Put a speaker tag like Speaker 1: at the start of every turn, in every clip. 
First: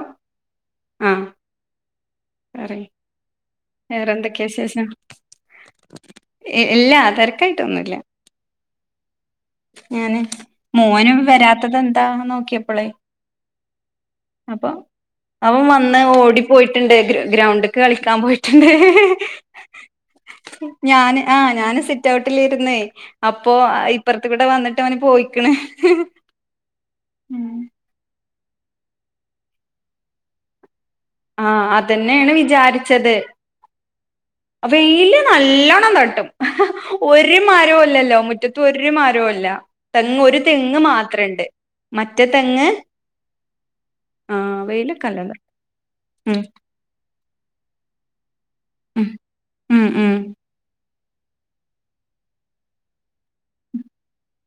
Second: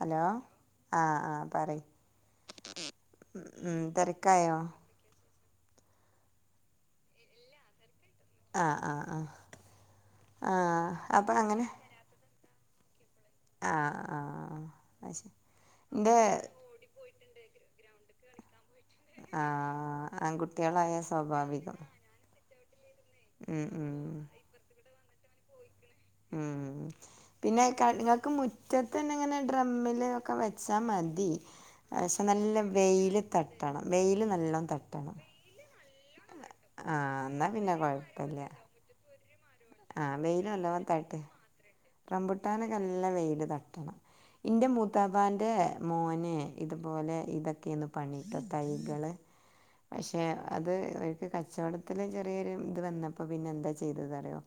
Speaker 1: Hello ആഹ് ആഹ് പറയ്
Speaker 2: പറയ്
Speaker 1: ഉം ഉം
Speaker 2: വേറെന്തൊക്കെയാ
Speaker 1: തെരക്കായോ
Speaker 2: വിശേഷം ഇല്ല തെരക്കായിട്ടൊന്നുല്ല
Speaker 1: ആഹ് ആഹ് ആഹ്
Speaker 2: ഞാന് മോന് ന്ന്
Speaker 1: അങ്ങനെ
Speaker 2: വരാത്തത് എന്താണ് നോക്കിയപ്പളെ
Speaker 1: ആഹ് ആഹ്
Speaker 2: അപ്പൊ അവൻ വന്ന് ഓടി പോയിട്ടുണ്ട് ഗ്രര ഗ്രൗണ്ട്ക്ക് കളിക്കാൻ പോയിട്ടുണ്ട്
Speaker 1: ആഹ് ആൺകുട്ടികളായാ സ്വാഭാവികം
Speaker 2: റ്റൗട്ട്ലിരുന്നേ അപ്പൊ
Speaker 1: ഉം ഉം
Speaker 2: ഇപ്പുറത്ത് കൂടെ വന്നിട്ട് അവന് പോയിക്ക്ണ്
Speaker 1: ഉം പിന്നെ ക ഇങ്ങൾക്ക് മുറ്റത്തന്നെ ഇങ്ങനെ ഡ്രമ്മില് ഒക്കെ വെച്ചാ മ തി
Speaker 2: ആഹ്
Speaker 1: പക്ഷെ
Speaker 2: അതന്നെയാണ്
Speaker 1: നല്ല
Speaker 2: വിചാരിച്ചത്
Speaker 1: വെയില് തട്ടണം വെയില് നല്ലോ തട്ടണം
Speaker 2: വെയില് നല്ലോണം തട്ടും
Speaker 1: ആ
Speaker 2: ഒര്
Speaker 1: എന്നാൽ പിന്നെ
Speaker 2: മരോല്ലല്ലോ മുറ്റത്ത്
Speaker 1: കുഴപ്പമില്ല
Speaker 2: ഒര് മാരോ ല്ല തെങ്ങ് ഒരു തെങ്ങ് മാത്രണ്ട് മറ്റേ
Speaker 1: റബുട്ടാന്
Speaker 2: തെങ്ങ്
Speaker 1: ക്കെ നല്ല വെയില് തട്ടണം
Speaker 2: ആ
Speaker 1: ഇന്റെ
Speaker 2: വെയിലൊക്കെല്ലണ്ട്
Speaker 1: മൂത്താപ്പാന്റെ മോനെ
Speaker 2: ഉം
Speaker 1: ഇതുപോലെ ഇതൊക്കെ ന്നു പണി ത തൈകൾ
Speaker 2: ഉം ഉം ഉം
Speaker 1: പക്ഷേ അത് കച്ചോടത്തില് ചെറിയൊരു ഇത് വന്നപ്പം പിന്നെ എന്താ ചെയ്തത് അറിയോ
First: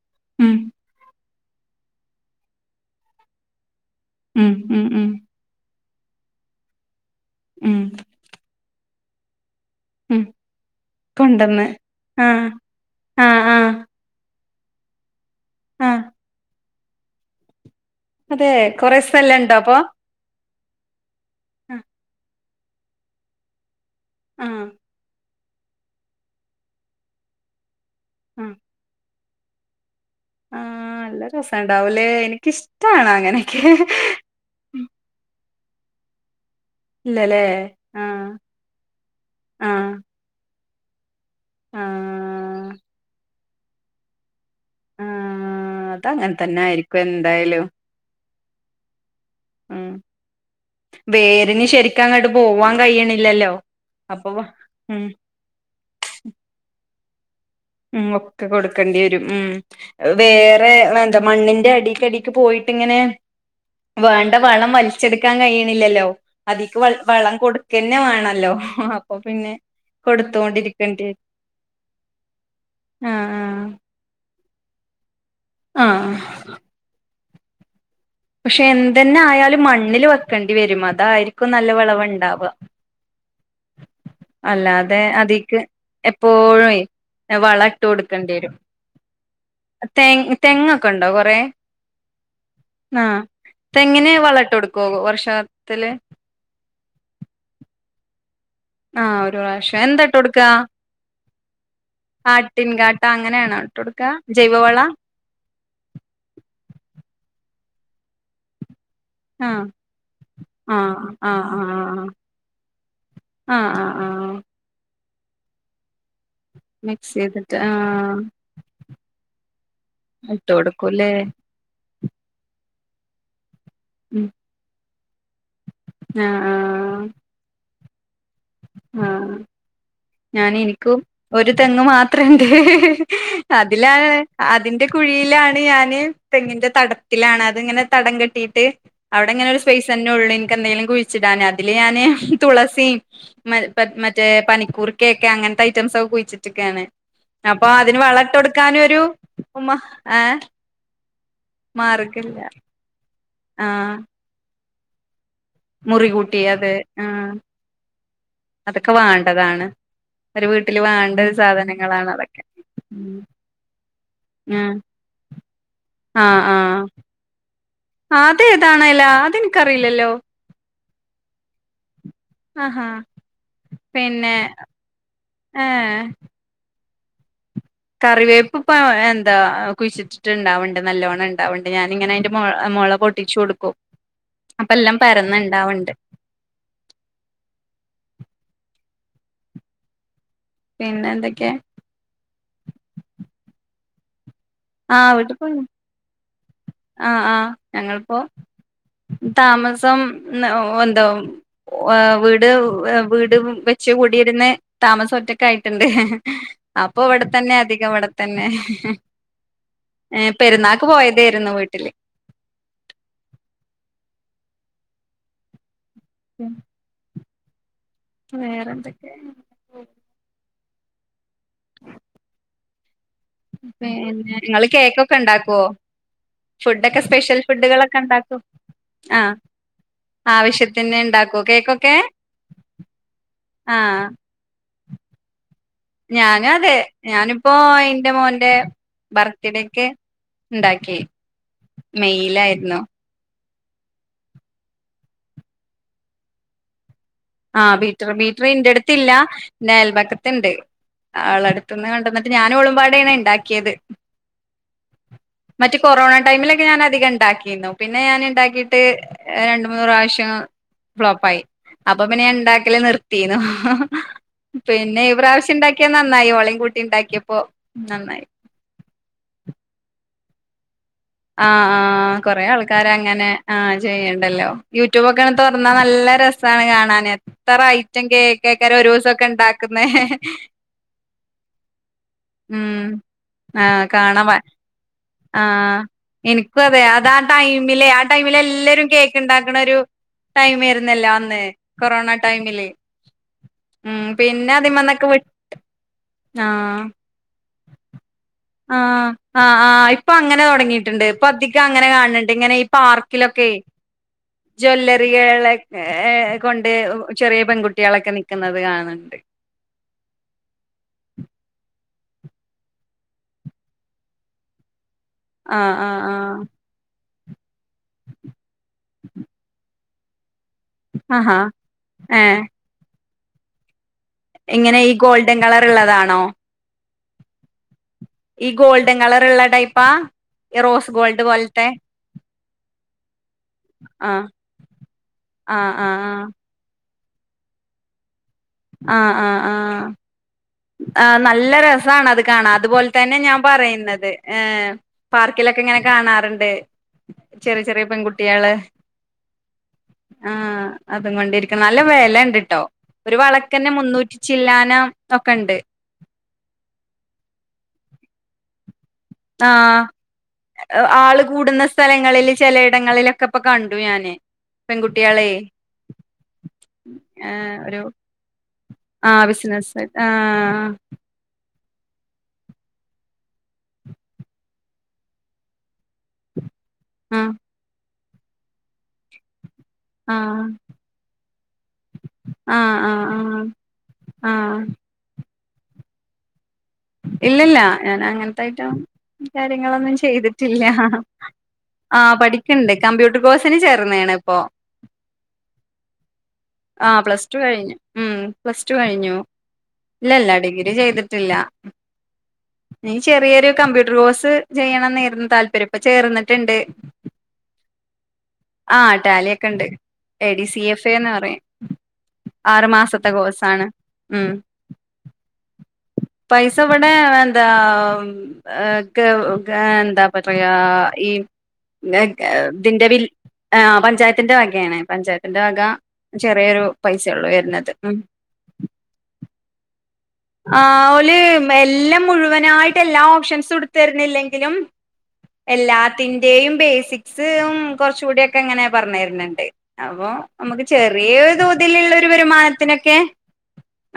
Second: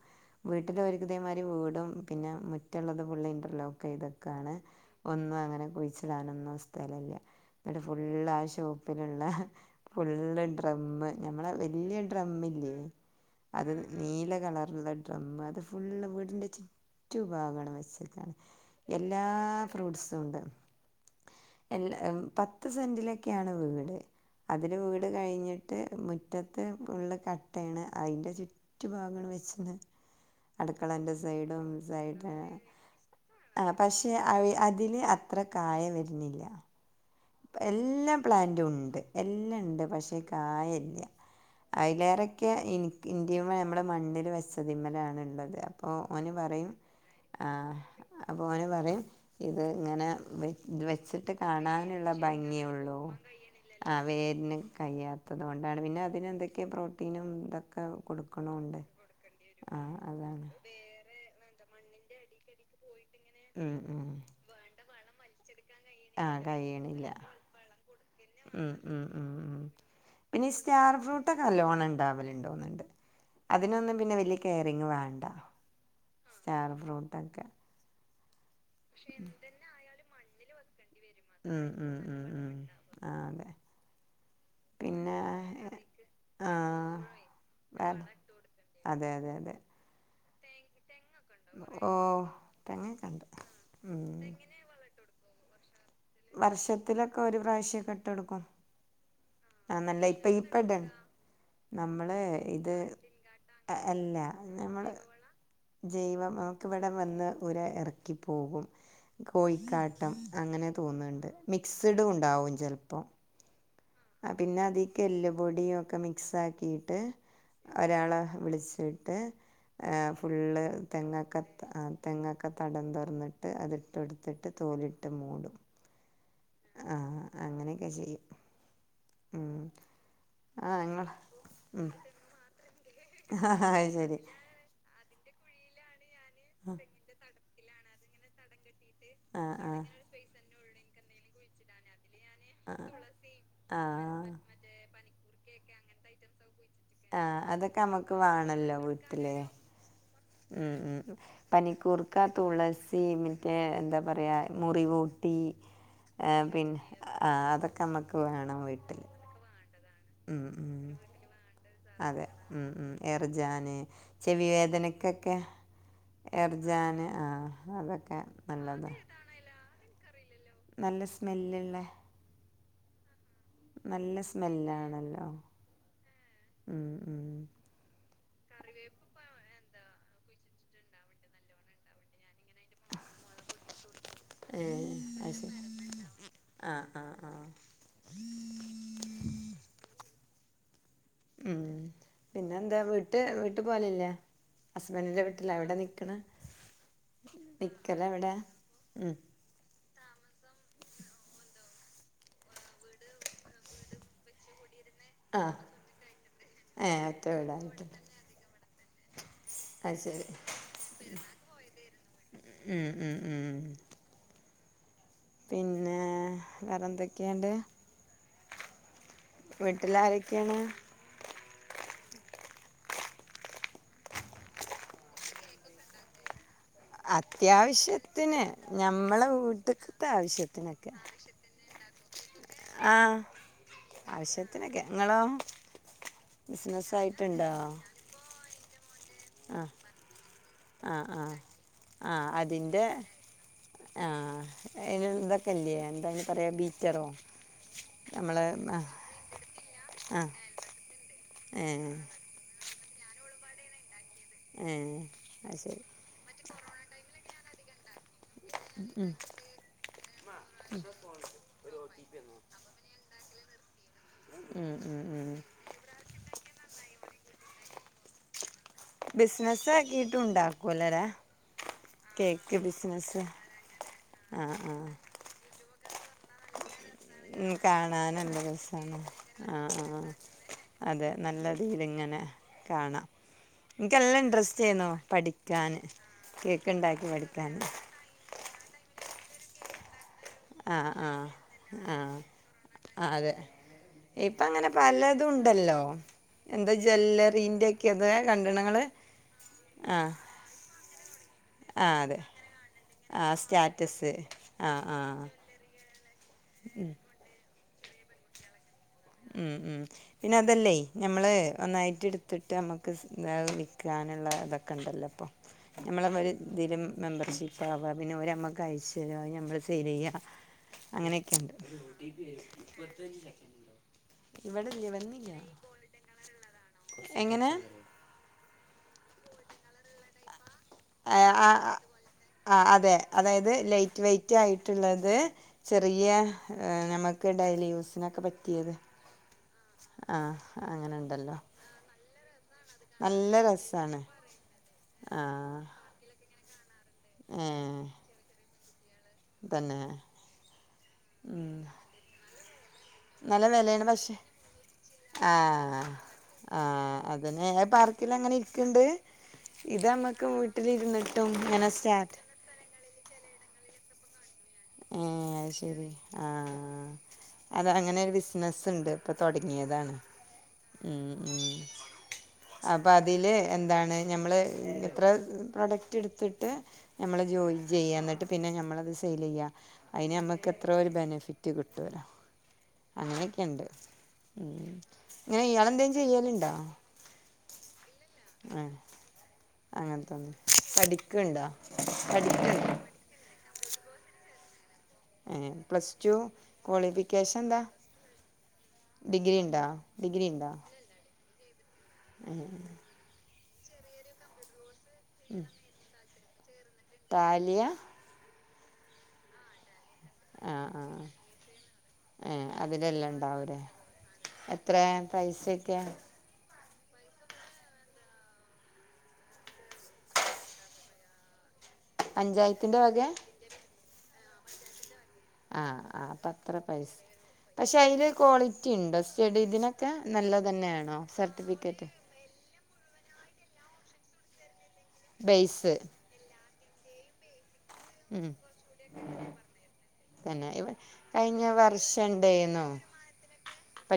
Speaker 2: ഉം
Speaker 1: വീട്ടില് ഓര്ക് ഇതേമാരി വീടും പിന്നെ മുറ്റള്ളത് ഫുള്ള് ഇന്റർലോക്കയ്ത
Speaker 2: ഉം
Speaker 1: ക്കാണ്
Speaker 2: ഉം ഉം
Speaker 1: ഒന്നു അങ്ങനെ കുയ്ച്ചിടാനൊന്നും സ്ഥലല്ല
Speaker 2: ഉം
Speaker 1: ന്നട്ട് ഫുള്ള് ആ ശേ പ്പ്ല് ള്ളെ
Speaker 2: ഉം
Speaker 1: ഫുള്ള് ഡ്രമ്മ് ഞമ്മളെ
Speaker 2: കൊണ്ടന്ന്
Speaker 1: വലിയ
Speaker 2: ആ
Speaker 1: ഡ്രമ്മില്ലേ
Speaker 2: ആ ആ
Speaker 1: അത് നീല കളറുള്ള ഡ്രമ്മ് അത്
Speaker 2: ആ
Speaker 1: ഫുള്ള് വീടിന്റെ ചു റ്റു ഭാഗണ്ട് വെച്ചക്കാണ്
Speaker 2: അതെ കൊറെ
Speaker 1: എല്ലാ
Speaker 2: സ്ഥലം ഉണ്ടോ അപ്പൊ
Speaker 1: ഫ്രൂട്ട്സ് ഉം ണ്ട്
Speaker 2: ആ
Speaker 1: എല്ല പത്ത് സെന്റിലൊക്കെയാണ് വീട്
Speaker 2: ആ
Speaker 1: അതില് വീട് കഴിഞ്ഞിട്ട് മുറ്റത്ത് ഫുള്ള് കട്ടേണ് അയ്ന്റെ
Speaker 2: ആ
Speaker 1: ചു റ്റുഭാഗം ണ് വെച്ച്ണ് അടുക്കളൻ്റെ സൈഡും
Speaker 2: ലേ
Speaker 1: സൈഡ്
Speaker 2: എനിക്കിഷ്ടാണ് അങ്ങനെക്കെ
Speaker 1: അവി അതില് അത്ര കായ വര്ണില്ല
Speaker 2: ഇല്ലല്ലേ
Speaker 1: പ്
Speaker 2: ആ
Speaker 1: എല്ലാം പ്ലാന്റും ഉണ്ട് എല്ലാം
Speaker 2: ആ
Speaker 1: ണ്ട് പക്ഷേ കായഇല്ല
Speaker 2: ആ
Speaker 1: അയ്ലേറേക്കെ ഇനിക്ക് ഇന്റീമെ നമ്മടെ മണ്ണില് വെച്ച
Speaker 2: ആ
Speaker 1: തിമ്മലാണ്ള്ളത് അപ്പൊ ഓന്
Speaker 2: അതങ്ങനെ തന്നെ
Speaker 1: പറയും
Speaker 2: ആയിരിക്കും എന്തായാലും
Speaker 1: ആഹ് അപ്പൊ ഓന് പറയും ഇത്
Speaker 2: ഉം
Speaker 1: ഇങ്ങന മെ ത് വെച്ചിട്ട്
Speaker 2: വേരിന്
Speaker 1: കാണാ-
Speaker 2: ശരിക്കും
Speaker 1: നുള്ള
Speaker 2: അങ്ങോട്ട് പോവാൻ
Speaker 1: ഭംഗിയേള്ളൂ
Speaker 2: കഴിയണില്ലല്ലോ
Speaker 1: ആഹ്
Speaker 2: അപ്പൊ
Speaker 1: വേര്ന്
Speaker 2: ഉം
Speaker 1: കയ്യാ ത്തതുകൊണ്ടാണ് പിന്നെ അതിനെന്തൊക്കെ പ്രോട്ടീനും തൊ
Speaker 2: ഉം ഒക്കെ കൊടുക്കേണ്ടി വരും
Speaker 1: ആഹ് അതാണ്
Speaker 2: ഉംവേറെ മണ്ണിന്റെ അടീക്കടീക്ക് പോയിട്ട്ങ്ങനെ
Speaker 1: ഉം ഉം
Speaker 2: വേണ്ട വളം വലി ച്ചെടുക്കാൻ കഴിയണില്ലല്ലോ
Speaker 1: ആഹ്
Speaker 2: അതിക്ക് വൾ
Speaker 1: കഴിയണില്ല
Speaker 2: വളം കൊടുക്കെന്നെ വേണോലോ
Speaker 1: ഉം ഉം
Speaker 2: അപ്പൊ
Speaker 1: ഉം
Speaker 2: പിന്നെ കൊടുത്തോണ്ടിരിക്കേണ്ടിവ -
Speaker 1: നല്ലോണണ്ടാവല്ണ്ടോന്ന്ണ്ട്
Speaker 2: ആഹ്
Speaker 1: അതിനൊന്നും പിന്നെ വലിയ കെയറിങ്ങ് വേണ്ട
Speaker 2: ആഹ്
Speaker 1: സ്റ്റാർ ഫ്രൂട്ടൊക്കെ
Speaker 2: പക്ഷെ എന്തെന്നെ ആയാലും മണ്ണില് വെക്കെണ്ടി വരും അതായിരിക്കും
Speaker 1: ഉം
Speaker 2: നല്ല
Speaker 1: ഉം ഉം
Speaker 2: വെളവ്ണ്ടാവ.
Speaker 1: ഉം ആഹ് അതെ
Speaker 2: അല്ലാതെ
Speaker 1: പിന്നെ
Speaker 2: അതീക്ക്
Speaker 1: എപ്പോഴുവേ
Speaker 2: എപ്പോഴുവെ വളട്ട്
Speaker 1: വേറെ
Speaker 2: കൊടുക്കേണ്ടിവരും
Speaker 1: അതെ അതെ അതെ
Speaker 2: തെങ്ങ് തെങ്ങൊക്കെണ്ടോ കൊറെ
Speaker 1: ഓഹ്
Speaker 2: ആഹ്
Speaker 1: തെങ്ങൊക്കണ്ട് ഉം
Speaker 2: തെങ്ങിന് വളട്ട് കൊടുക്കോ വർഷത്തില്
Speaker 1: വർഷത്തിലൊക്കെ ഒരു പ്രാവശ്യൊക്കിട്ടൊടുക്കും
Speaker 2: ആഹ് ഒരു പ്രാവശ്യം
Speaker 1: ആണല്ലേ
Speaker 2: എന്താട്ട്
Speaker 1: ഇപ്പൊ
Speaker 2: കൊടുക്കാ
Speaker 1: ഇപ്പടൻ നമ്മളെ
Speaker 2: ആട്ടിൻ
Speaker 1: ഇത്
Speaker 2: കാട്ട അങ്ങനെയാണോ
Speaker 1: അ
Speaker 2: ഇട്ട് കൊടുക്കാ
Speaker 1: അല്ല
Speaker 2: ജൈവവള
Speaker 1: നമ്മള് ജൈവം നമുക്കിവ്ടെ വന്ന് ഓര് എറക്കിപ്പോകും
Speaker 2: ആഹ്
Speaker 1: കോയിക്കാട്ടം അങ്ങനെ
Speaker 2: ആഹ്
Speaker 1: തോന്ന്ണ്ട്
Speaker 2: ആഹ് ആഹ്
Speaker 1: മിക്സ്ഡുണ്ടാവും ചെലപ്പൊ
Speaker 2: ആഹ് ആഹ് ആഹ്
Speaker 1: ആഹ് പിന്നതീക്കെല്ല് പൊടിയൊക്കെ മിക്സാക്കിയിട്ട്
Speaker 2: മിക്സ് ചെയ്തിട്ട്
Speaker 1: ഒരാളെ
Speaker 2: ആഹ്
Speaker 1: വിളിച്ചിട്ട് ഏഹ്
Speaker 2: ഇട്ട്
Speaker 1: ഫുള്ള്
Speaker 2: കൊടുക്കൂല്ലേ
Speaker 1: തെങ്ങൊക്ക- ആഹ് തെങ്ങൊക്ക തടം തൊറന്നിട്ട്
Speaker 2: ഉം
Speaker 1: അതിട്ടൊടുത്തിട്ട് തോലിട്ട് മൂടും
Speaker 2: ആഹ് ആഹ്
Speaker 1: ആഹ് അങ്ങനേക്കെ ചെയ്യും
Speaker 2: ആഹ്
Speaker 1: ഉം ആ
Speaker 2: ഞാനെനിക്കും
Speaker 1: ഞങ്ങൾ
Speaker 2: ഒരു തെങ്ങ്
Speaker 1: ഉം
Speaker 2: മാത്രണ്ട്
Speaker 1: ആ അത്
Speaker 2: അതിലാണ്
Speaker 1: ശരി
Speaker 2: അതിന്റെ- കുഴിയിലാണ് ഞാന് തെങ്ങിന്റെ തടത്തിലാണ് അതിങ്ങനെ തടം കെട്ടിയിട്ട്-
Speaker 1: ആ
Speaker 2: അവിടങ്ങനെ ഒരു
Speaker 1: ആ
Speaker 2: സ്പൈസന്നെള്ളൂ ഇൻക്കെന്തേലും കുഴിച്ചിടാന് അതില് ഞാന് തുളസീം മൽ
Speaker 1: ആ
Speaker 2: പ മറ്റേ പനിക്കൂർകേക്കെ അങ്ങനത്തെ ഐറ്റംസൊക്കെ കുയ്ച്ചിട്ട്ക്കാണ്
Speaker 1: ആഹ് അതൊക്കമ്മുക്ക് വാണല്ലൊ വീട്ടില്
Speaker 2: ഉമ്മ ഏ
Speaker 1: ഉം ഉം ഉം പനിക്കൂർക്ക
Speaker 2: മാർഗില്ല
Speaker 1: തുളസി മറ്റേ
Speaker 2: ആ
Speaker 1: എന്താ പറയ മുറികൂട്ടി
Speaker 2: മുറികൂട്ടി
Speaker 1: ഏഹ്
Speaker 2: അതെ
Speaker 1: പിന്നെ
Speaker 2: ആ
Speaker 1: അ അതൊക്കമ്മക്ക് വേണം വീട്ടില്
Speaker 2: അതാണ്
Speaker 1: ഉം
Speaker 2: ഒരു
Speaker 1: ഉം
Speaker 2: വീട്ടിൽ വേണ്ട സാധനങ്ങളാണ് അതൊക്കെ
Speaker 1: ജാന് ചെവി വേദനക്കൊക്കെ എർജാന് ആഹ് അതൊക്കെ നല്ലതാ
Speaker 2: ആതേതാണെല അതെനിക്കറിയില്ലല്ലോ
Speaker 1: നല്ല സ്മെല്ലുള്ളെ
Speaker 2: ആഹാ
Speaker 1: നല്ല
Speaker 2: പിന്നെ
Speaker 1: സ്മെല്ലാണല്ലോ
Speaker 2: ഏഹ്
Speaker 1: ഉം ഉം
Speaker 2: കറിവേപ്പ് ഇപ്പ എന്താ കുഴിച്ചിട്ട്ട്ട് ഇണ്ടാവ്ണ്ട് നല്ലോണ്ണം ഇണ്ടാവ്ണ്ട് ഞാനിങ്ങനെ അയിന്റെ മൊ മൊള പൊട്ടിച്ച് കൊടുക്കും അപ്പം
Speaker 1: ഏഹ്
Speaker 2: എല്ലാം
Speaker 1: അത്
Speaker 2: പരന്ന്
Speaker 1: ശരി
Speaker 2: ഇണ്ടാവ്ണ്ട്.
Speaker 1: ആഹ്, ആഹ്, ആഹ്
Speaker 2: പിന്നെന്ത്
Speaker 1: ഉം, പിന്നെ എന്താ വീട്ട് വീട്ട് പോവലില്ലേ?
Speaker 2: ആഹ്
Speaker 1: ഹസ്ബൻഡിന്റെ
Speaker 2: വീട്ടി
Speaker 1: വീട്ടില
Speaker 2: പോയിന്
Speaker 1: അവിടെ നിക്ക്ണ്?
Speaker 2: ആഹ്, ആഹ് ഞങ്ങളിപ്പോ ഉം താമസംന്ന് ഓഹ് എന്തോ ഓഹ് വീട് വീ ട് വെച്ച് കൂടിര്ന്ന് താമസം
Speaker 1: ആ
Speaker 2: ഒറ്റക്കായിട്ടുണ്ട് ഹെ ഹെ ഹെ
Speaker 1: ഏ
Speaker 2: അപ്പൊ
Speaker 1: ഒറ്റ
Speaker 2: ഇവിടെത്തന്നെ അധികം
Speaker 1: വീടായിട്ടുണ്ട്
Speaker 2: ഇവിടെത്തന്നെ ഹെ ഹെ
Speaker 1: അത് ശരി
Speaker 2: ഏഹ് പെരുന്നാക്ക് പോയതേര്ന്നു വീ
Speaker 1: ഉം ഉം ഉം പിന്നെ വേറെ എന്തൊക്കെണ്ട്?
Speaker 2: വേറെ എന്തൊക്കെ?
Speaker 1: വീട്ടിലാരൊക്കെയാണ്?
Speaker 2: പിന്നെ ഇങ്ങള് കേക്കൊക്കെ ഇണ്ടാക്കോ? ഫുഡൊക്കെ
Speaker 1: [inaudible]
Speaker 2: സ്പെഷ്യൽ ഫുഡുകളൊക്കെ ഇണ്ടാക്കോ?
Speaker 1: അത്യാവശ്യത്തിന് ഞമ്മളെ
Speaker 2: ആഹ്
Speaker 1: വീട്ട്ക്ക്‌ത്തെ ആവശ്യത്തിനൊക്കെ
Speaker 2: ആവശ്യത്തിന് ഇണ്ടാക്കോ കേക്കൊക്കെ?
Speaker 1: ആഹ്,
Speaker 2: ആഹ്
Speaker 1: ആവശ്യത്തിനൊക്കെ ഇങ്ങളോ?
Speaker 2: ഞാനു അതെ ഞാനിപ്പോ എന്റെ മോന്റെ
Speaker 1: ആ
Speaker 2: ബർത്ത്ഡേക്ക്
Speaker 1: ആ
Speaker 2: ഇണ്ടാക്കി
Speaker 1: ആ
Speaker 2: മെയ്യിലായിരുന്നു.
Speaker 1: ആഹ് ഏഹ് ഇതൊക്കെല്ല്യേ എന്താ അയിന് പറയ് ബീറ്ററോ?
Speaker 2: ആഹ്, ബീറ്ററ്,
Speaker 1: നമ്മൾ
Speaker 2: ബീറ്ററ് ഇന്റെ
Speaker 1: ആ
Speaker 2: അടുത്ത് ഇല്ല ഇന്റെ
Speaker 1: ആ
Speaker 2: അയൽപക്കത്ത്ണ്ട്
Speaker 1: ഏ
Speaker 2: അവളടുത്ത്ന്ന് കൊണ്ടന്ന് ഞാനും ഓളും പാടെയാണ് ഇണ്ടാക്കിയത്.
Speaker 1: ഏ അത്
Speaker 2: മറ്റ്
Speaker 1: ശരി
Speaker 2: കൊറോണ ടൈമിലൊക്കെ ഞാനധികം ഇണ്ടാക്കീന്നു. പിന്നെ ഞാന് ഇണ്ടാക്കിട്ട്
Speaker 1: ഉം,
Speaker 2: ഏഹ് രണ്ട് മൂന്ന് പ്രാവശ്യം ഫ്ലോപ്പ് ആയി, അപ്പ പിന്നെ ഞാൻ ഇണ്ടാ ക്കല് നിർത്തീനു ഹ് ഹ്
Speaker 1: ഉം, ഉം,
Speaker 2: പിന്നെ ഈ
Speaker 1: ഉം.
Speaker 2: പ്രാവശ്യണ്ടാ ക്ക്യ നന്നായി ഓളേം കൂട്ടി ഇണ്ടാക്കിയപ്പോ നന്നായി.
Speaker 1: ബിസിനസ്സ് ആക്കിട്ടുണ്ടാക്കൂല്ലേര
Speaker 2: ആഹ്, ആഹ് കൊറേ ആൾക്കാര് അങ്ങനെ ആ
Speaker 1: ആ
Speaker 2: ചെയ്യ്ണ്ടല്ലോ
Speaker 1: ആ
Speaker 2: യൂട്യൂബൊ ക്കെണ് തൊർന്നാ നല്ല രസാണ് കാണാൻ. ന്നെ
Speaker 1: ഉം,
Speaker 2: എത്ര ഐറ്റം
Speaker 1: കാണാൻ നല്ല
Speaker 2: കേക്കെക്കാരം
Speaker 1: രസമാണ്
Speaker 2: ഒരൂസൊക്കെ
Speaker 1: ആ
Speaker 2: ഇണ്ടാക്കുന്നെ
Speaker 1: ആ
Speaker 2: ഹെ, ഹെ
Speaker 1: അതെ നല്ലതീല് ഇങ്ങനെ
Speaker 2: ഉം
Speaker 1: കാണാ.
Speaker 2: ആഹ്
Speaker 1: ഇൻക്ക് നല്ല
Speaker 2: കാണാൻ ഭ
Speaker 1: ഇൻട്രസ്റ്റേന്നു
Speaker 2: ആഹ്
Speaker 1: പഠിക്കാന് കേക്ക്ണ്ടാക്കി പഠിക്കാന്.
Speaker 2: ല്ലേ ആ ടൈമില് എല്ലരും കേക്ക് ഇണ്ടാക്ക്‌ണ ഒരു
Speaker 1: ആ
Speaker 2: ടൈമേര്ന്നല്ലോ
Speaker 1: ആ
Speaker 2: അന്ന്
Speaker 1: ആ
Speaker 2: കൊറോണ ടൈമില് ഉം
Speaker 1: ഇപ്പ
Speaker 2: പിന്നെ
Speaker 1: അങ്ങനെ
Speaker 2: അതിമന്നൊക്കെ വി
Speaker 1: പലതു ഉണ്ടല്ലോ എന്ത
Speaker 2: ആഹ്
Speaker 1: ജ്വല്ലറീന്റെക്കെത് അയ് കണ്ട്ണ ഇങ്ങള്? ആഹ്.
Speaker 2: ണ്ടിട്ട്ണ്ട് ഇപ്പ അധിക അങ്ങനെ കാണ് ണ് ണ്ട് ഇങ്ങനെ ഈ
Speaker 1: ആ
Speaker 2: പാർക്കിലൊക്കെ
Speaker 1: സ്റ്റാറ്റസ് ആ ആ
Speaker 2: ജ്വല്ലറികളെക്കെ ഏഹ് കൊണ്ട് ചെറിയ പെൺകുട്ടികളൊക്കെ നിക്ക്‌ന്നത് കാണ് ണ്ട്.
Speaker 1: ഉം ഉം പിന്നെ അതല്ലേ ഞമ്മള് ഒന്നായിട്ട് ഇട്ത്ത്ട്ട് അമ്മക്ക് സ് ഏഹ് വിക്കാന്ള്ള ഇതൊക്കെ ഇണ്ടല്ലോ ഇപ്പം.
Speaker 2: ആഹ് ആഹ്
Speaker 1: ഞമ്മളെ [unintelligible] ഒരു
Speaker 2: ആഹ്
Speaker 1: ഇതിലും മെമ്പർഷിപ്പാവ പിന്നെ ഓരമ്മക്ക് അയച്ച് തരും അത് ഞമ്മള് സെയില് ചെയ്യാ
Speaker 2: ആഹാ
Speaker 1: അങ്ങനെക്കെയിണ്ട്
Speaker 2: ഏഹ് എങ്ങനെ ഈ ഗോൾഡൻ കളർ ഇള്ളതാണോ?
Speaker 1: എങ്ങനെ?
Speaker 2: ഈ ഗോൾഡൻ കളറ്ള്ള ടൈപ്പാ? ഈ റോസ് ഗോൾഡ് പോലത്തെ?
Speaker 1: ആഹ് അതെ അതായത് ലൈറ്റ്
Speaker 2: ആഹ്
Speaker 1: വെയിറ്റ് ആയിട്ട്ള്ളത്
Speaker 2: ആഹ് ആഹ്
Speaker 1: ചെറിയ ഏഹ് നമക്ക് ടെയ്ലി യൂസിനൊക്കെ പറ്റിയത്
Speaker 2: ആഹ് ആഹ്
Speaker 1: ആ അങ്ങനെ
Speaker 2: ആഹ്
Speaker 1: ഉണ്ടല്ലോ
Speaker 2: നല്ല രസാണത് കാണാൻ അതുപോലെ തന്നെ
Speaker 1: നല്ല
Speaker 2: ഞാൻ
Speaker 1: രസാണ്
Speaker 2: പറയുന്നത് ഏഹേ പാർക്കിലൊക്കെ
Speaker 1: ആഹ്
Speaker 2: ഇങ്ങനെ കാണാറ്ണ്ട് ചെറിയ
Speaker 1: ഏഹ്
Speaker 2: ചെറിയ പെൺകുട്ടിയാള്
Speaker 1: തന്നെ?
Speaker 2: ആഹ് അതും
Speaker 1: ഉം
Speaker 2: കൊണ്ടിരിക്ക്ണ്ത് നല്ല വെല ഇണ്ട്ട്ടോ ഒരു വള
Speaker 1: നല്ല
Speaker 2: വളക്കന്നെ
Speaker 1: വെലയാണ് പക്ഷെ
Speaker 2: മുന്നൂറ്റി ചില്ലാനം ഒക്കെണ്ട്
Speaker 1: ആഹ് ആഹ് അതന്നെ ആ പാർക്കിലങ്ങനെ ഇരിക്ക്ണ്ട്?
Speaker 2: ആഹ്
Speaker 1: ഇത് നമ്മക്ക്
Speaker 2: ആള്
Speaker 1: വീട്ടിലിരുന്നിട്ടും
Speaker 2: കൂടുന്ന
Speaker 1: ഇങ്ങനെ സ്റ്റാറ്റസ്
Speaker 2: സ്ഥലങ്ങളില് ചെലയിടങ്ങളിലൊക്കെ ഇപ്പൊ കണ്ടു ഞാന് പെൺകുട്ടികളെ
Speaker 1: ഏഹേ അഹ്ശരി ആഹ്
Speaker 2: ഏഹ്
Speaker 1: അത
Speaker 2: ഒരു
Speaker 1: അങ്ങനൊരു ബിസിനസ്സ്ണ്ട് ഇപ്പൊ
Speaker 2: ആഹ് ബിസിനസ്
Speaker 1: തൊടങ്ങിയതാണ്
Speaker 2: ആഹ്
Speaker 1: ഉം ഉം അപ്പൊ അതില് എന്താണ് ഞമ്മള് എത്ര പ്രൊഡക്റ്റ് എടുത്തി ട്ട് നമ്മള്
Speaker 2: ആഹ്
Speaker 1: ജോലി ചെയ്യ എന്നിട്ട് പിന്നെ നമ്മളത് സെയിലെയ്യാ അയിന്
Speaker 2: ആഹ്
Speaker 1: നമ്മക്ക് എത്രോ ഒരു ബെനഫിറ്റ് കിട്ടുവോലോ
Speaker 2: ആഹ് ആഹ് ആഹ്
Speaker 1: അങ്ങനെക്കെയിണ്ട് ഉം
Speaker 2: ആഹ്
Speaker 1: ഇങ്ങനെ ഇയാളെന്തേം ചെയ്യല്ണ്ടോ?
Speaker 2: ഇല്ലല്ല ഞാന് അങ്ങനത്തെ ഐറ്റം കാര്യങ്ങളൊന്നും
Speaker 1: അങ്ങനത്തൊന്നും
Speaker 2: ചെയ്തിട്ടില്ല
Speaker 1: പഠിക്കുണ്ടോ
Speaker 2: ആഹ് പഠിക്ക്ണ്ട്
Speaker 1: പഠിക്കുണ്ടോ
Speaker 2: കംമ്പ്യൂട്ടർ കോഴ്സിന് ചേർന്ന്ണ് ഇപ്പൊ
Speaker 1: ഏഹ് പ്ലസ് ടു
Speaker 2: ആഹ് പ്ലസ് ടു
Speaker 1: ക്വാളിഫിക്കേഷെന്താ?
Speaker 2: കഴിഞ്ഞു ഉം പ്ലസ് റ്റു കഴിഞ്ഞു ഇല്ലല്ല ഡിഗ്രി ചെയ്തിട്ടില്ല
Speaker 1: ആഹ്
Speaker 2: എനി ചെറിയൊരു കമ്പ്യൂട്ടർ കോഴ്സ് ചെയ്യണംന്നേരുന്ന താല്പര്യം ഇപ്പം ചേർന്നിട്ട്ണ്ട്
Speaker 1: റ്റാലിയ?
Speaker 2: ആഹ് റ്റാലിയക്കെ ഇണ്ട് എ. ഡി. സി.
Speaker 1: ആഹ്
Speaker 2: എഫ് എ.
Speaker 1: ആഹ്
Speaker 2: എന്ന് പറയും
Speaker 1: ഏഹ്
Speaker 2: ആറു മാസത്തെ കോഴ്സാണ് ഉം
Speaker 1: എത്രെയ പൈസക്കെ?
Speaker 2: പൈസ ഇവടെ എന്താ ഉം ഏഹേ കേ എന്താ പറയാ ഈ
Speaker 1: പഞ്ചായത്തിന്റെ വക
Speaker 2: [unintelligible] ആഹ് പഞ്ചായത്തിന്റെ വകയാണ് പഞ്ചായത്തിന്റെ വക
Speaker 1: ആഹ് ആഹ് അപ്പ അത്ര
Speaker 2: ചെറിയൊരു
Speaker 1: പൈസ
Speaker 2: പൈസയൊള്ളൂ വര്ണത്
Speaker 1: പക്ഷെ അയില് ക്വാളിറ്റി ഇണ്ടോ? സ്‌റ്റെഡി ഇതിനൊ ഇതിനൊക്കെ നല്ല
Speaker 2: ആഹ് ഓല് എല്ലം മുഴുവനായിട്ട് എല്ലാ ഓപ്ഷൻസും ഇടുത്തരുന്നില്ലെങ്കിലും
Speaker 1: ബേസ്
Speaker 2: എല്ലാത്തിന്റെയും ബേസിക്സ് ഉം
Speaker 1: ഉം
Speaker 2: കൊറച്ചൂടിയൊക്കെ ഇങ്ങനെ പറഞ്ഞ് തര്ന്ണ്ട് അപ്പൊ
Speaker 1: തന്നെ
Speaker 2: അമ്മക്ക്
Speaker 1: ഇവ
Speaker 2: ചെറിയ
Speaker 1: കഴിഞ്ഞ
Speaker 2: തോതിലുള്ള
Speaker 1: വർഷം
Speaker 2: ഒരു
Speaker 1: ഉണ്ടായിരുന്നു
Speaker 2: വരുമാനത്തിനൊക്കെ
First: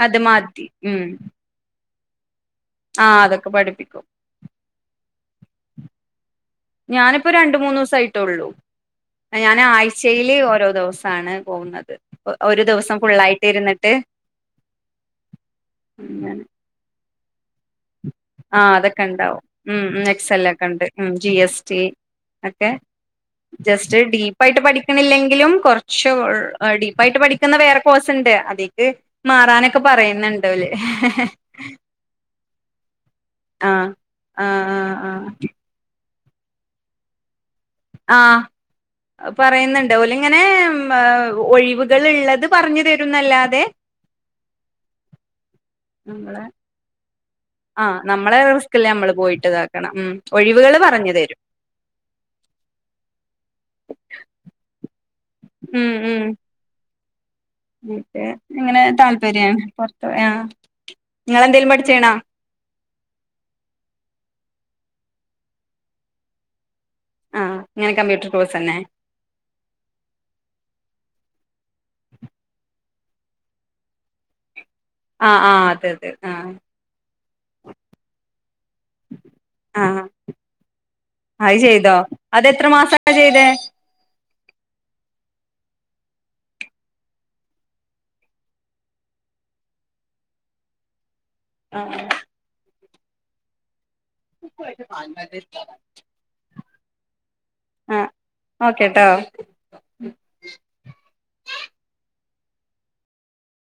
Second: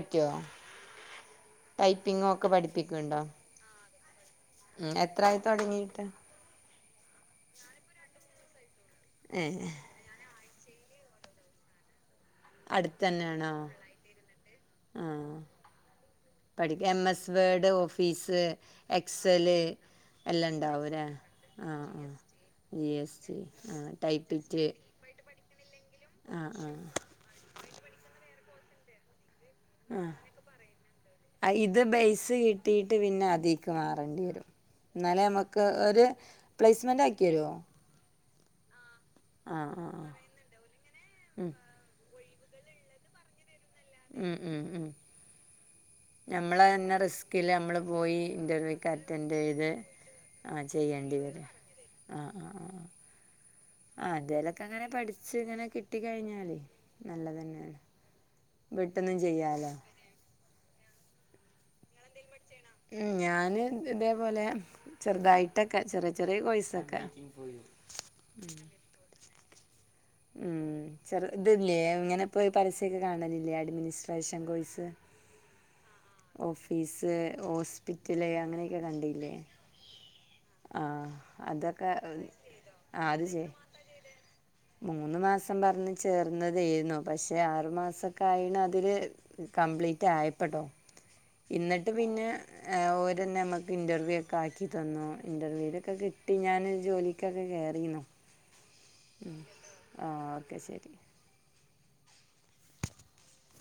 Speaker 2: അത് മതി ഉം
Speaker 1: ടൈപ്പിംഗ് ഒക്കെ പഠിപ്പി
Speaker 2: ആ അതൊക്കെ പഠിപ്പിക്കും.
Speaker 1: ഉം എത്രായി തൊടങ്ങീട്ട്
Speaker 2: ഞാനിപ്പോ രണ്ടു മൂന്നു ദിവസായിട്ടൊള്ളൂ ഞാന്
Speaker 1: ഏഹ്
Speaker 2: ആഴ് ചയിലെ ഓരോ ദിവസാണ് പോകുന്നത് ഒരു ദിവസം ഫുള്ളായിട്ട് ഇരുന്നിട്ട്.
Speaker 1: ആ
Speaker 2: അങ്ങനെ
Speaker 1: പഠിക്കാൻ എം എസ് വേഡ് ഓ
Speaker 2: ആ അതൊക്കെ ഒണ്ടാവും ഉം
Speaker 1: എല്ലാം
Speaker 2: എക്സല്ലൊക്കെ ഒണ്ട്
Speaker 1: ഉണ്ടാവൂലേ
Speaker 2: ഉം ജി എസ് റ്റി
Speaker 1: ആഹ് ആഹ്
Speaker 2: യൊക്കെ
Speaker 1: ജി എസ് ടി ആഹ്
Speaker 2: ജസ്റ്റ് ഡീപ്പായിട്ട്
Speaker 1: ടൈപ്പിറ്റ്
Speaker 2: പഠിക്കണില്ലെങ്കിലും കൊറച്ച്
Speaker 1: ആഹ് ആഹ്
Speaker 2: ഡീപ്പായിട്ട് പഠി ക്കുന്ന വേറെ കോഴ്സൊണ്ട് അതിക്ക് മാറാനൊക്കെ പറയുന്നുണ്ടോല്.
Speaker 1: ഇത് ബെയ്സ് കിട്ടിയിട്ട് പിന്നെ അ തീക്ക്
Speaker 2: ആ
Speaker 1: മാറണ്ടിവരും
Speaker 2: ആ ആ ആ
Speaker 1: എന്നാലേ നമ്മക്ക് ഒരു പ്ലേസ്‌മെന്റാക്കിവരുവോ
Speaker 2: ആ
Speaker 1: ആ
Speaker 2: പറയുന്നൊണ്ട്
Speaker 1: ആ
Speaker 2: ഓലിങ്ങനെ
Speaker 1: ഉം
Speaker 2: ഒഴിവുകളിള്ളത് പറഞ്ഞു തരുന്നല്ലാതെ.
Speaker 1: ഉം ഉം ഉം
Speaker 2: നമ്മളെ
Speaker 1: ഞമ്മളന്നെ റിസ്ക് ക്കില്
Speaker 2: ആ
Speaker 1: നമ്മളുപോയി
Speaker 2: നമ്മളെ
Speaker 1: ഇന്റർവ്യുക്കെ
Speaker 2: റിസ്കില് നമ്മള് പോയിട്ട്
Speaker 1: അറ്റൻഡുചെയ്ത്
Speaker 2: ഇതാക്കണം ഉം ഒഴിവുകള് പറഞ്ഞു
Speaker 1: ചെയ്യേണ്ടി
Speaker 2: തരും
Speaker 1: വരും. ആ ആ ആ ആ ആ എന്തെലൊക്കെ അങ്ങനെ പഠിച്ച് ഇങ്ങനെ
Speaker 2: ഉം ഉം
Speaker 1: കിട്ടികഴിഞ്ഞാലെ നല്ലതുതന്നെ
Speaker 2: എനിക്ക് ഇങ്ങനെ താല്പര്യാണ് പൊറത്തുപോയ നിങ്ങളെന്തേലും പഠി
Speaker 1: എന്തേലും പഠി ഉം ഞാനും ഇതേപോലെ ചെറുതായിട്ടൊക്കെ ചെറിയ ചെറിയ കോഴ്സൊക്കെ.
Speaker 2: ആഹ് ഇങ്ങനെ കമ്പ്യൂട്ടർ കോഴ്സുതന്നെ.
Speaker 1: ഉം ചെറു ഇതില്ലേ ഇങ്ങനെപ്പോയി പരസ്യൊക്കെ കാണലില്ലേ അഡ്മിനിസ്ട്രേഷൻ കോഴ്സ്.
Speaker 2: ആ ആ അതെ അതെ ആ
Speaker 1: ഓഫീസ് ഹോസ്പിറ്റല് അങ്ങനെയൊക്കെ കണ്ടില്ലേ
Speaker 2: ആ
Speaker 1: ആഹ്
Speaker 2: അത്
Speaker 1: അതൊക്കെ
Speaker 2: ചെയ്തോ അതെത്ര മാസാ
Speaker 1: ആ അത്ചെയ്യ്
Speaker 2: ചെയ്തേ
Speaker 1: മൂന്നുമാസം പറഞ്ഞ് ചേർന്നതേയിന്നു പക്ഷെ ആറു മാസക്കായിഞ്ഞു അതില്. കംപ്ലീറ്റ് ആയപ്പട്ടോ. ഇന്നിട്ട് പിന്നെ എ ഓര് നമ്മക്ക് ഇന്റർവ്യൂ ആക്കിതന്നു ഇൻ്റർവ്യൂയിലൊക്കെ കിട്ടി ഞാൻ ജോലിക്കൊക്കെ
Speaker 2: ആ
Speaker 1: കേറിയിന്നു.
Speaker 2: ഓക്കെട്ടോ.
Speaker 1: ഉം ആ ഓക്കെ ശെരി.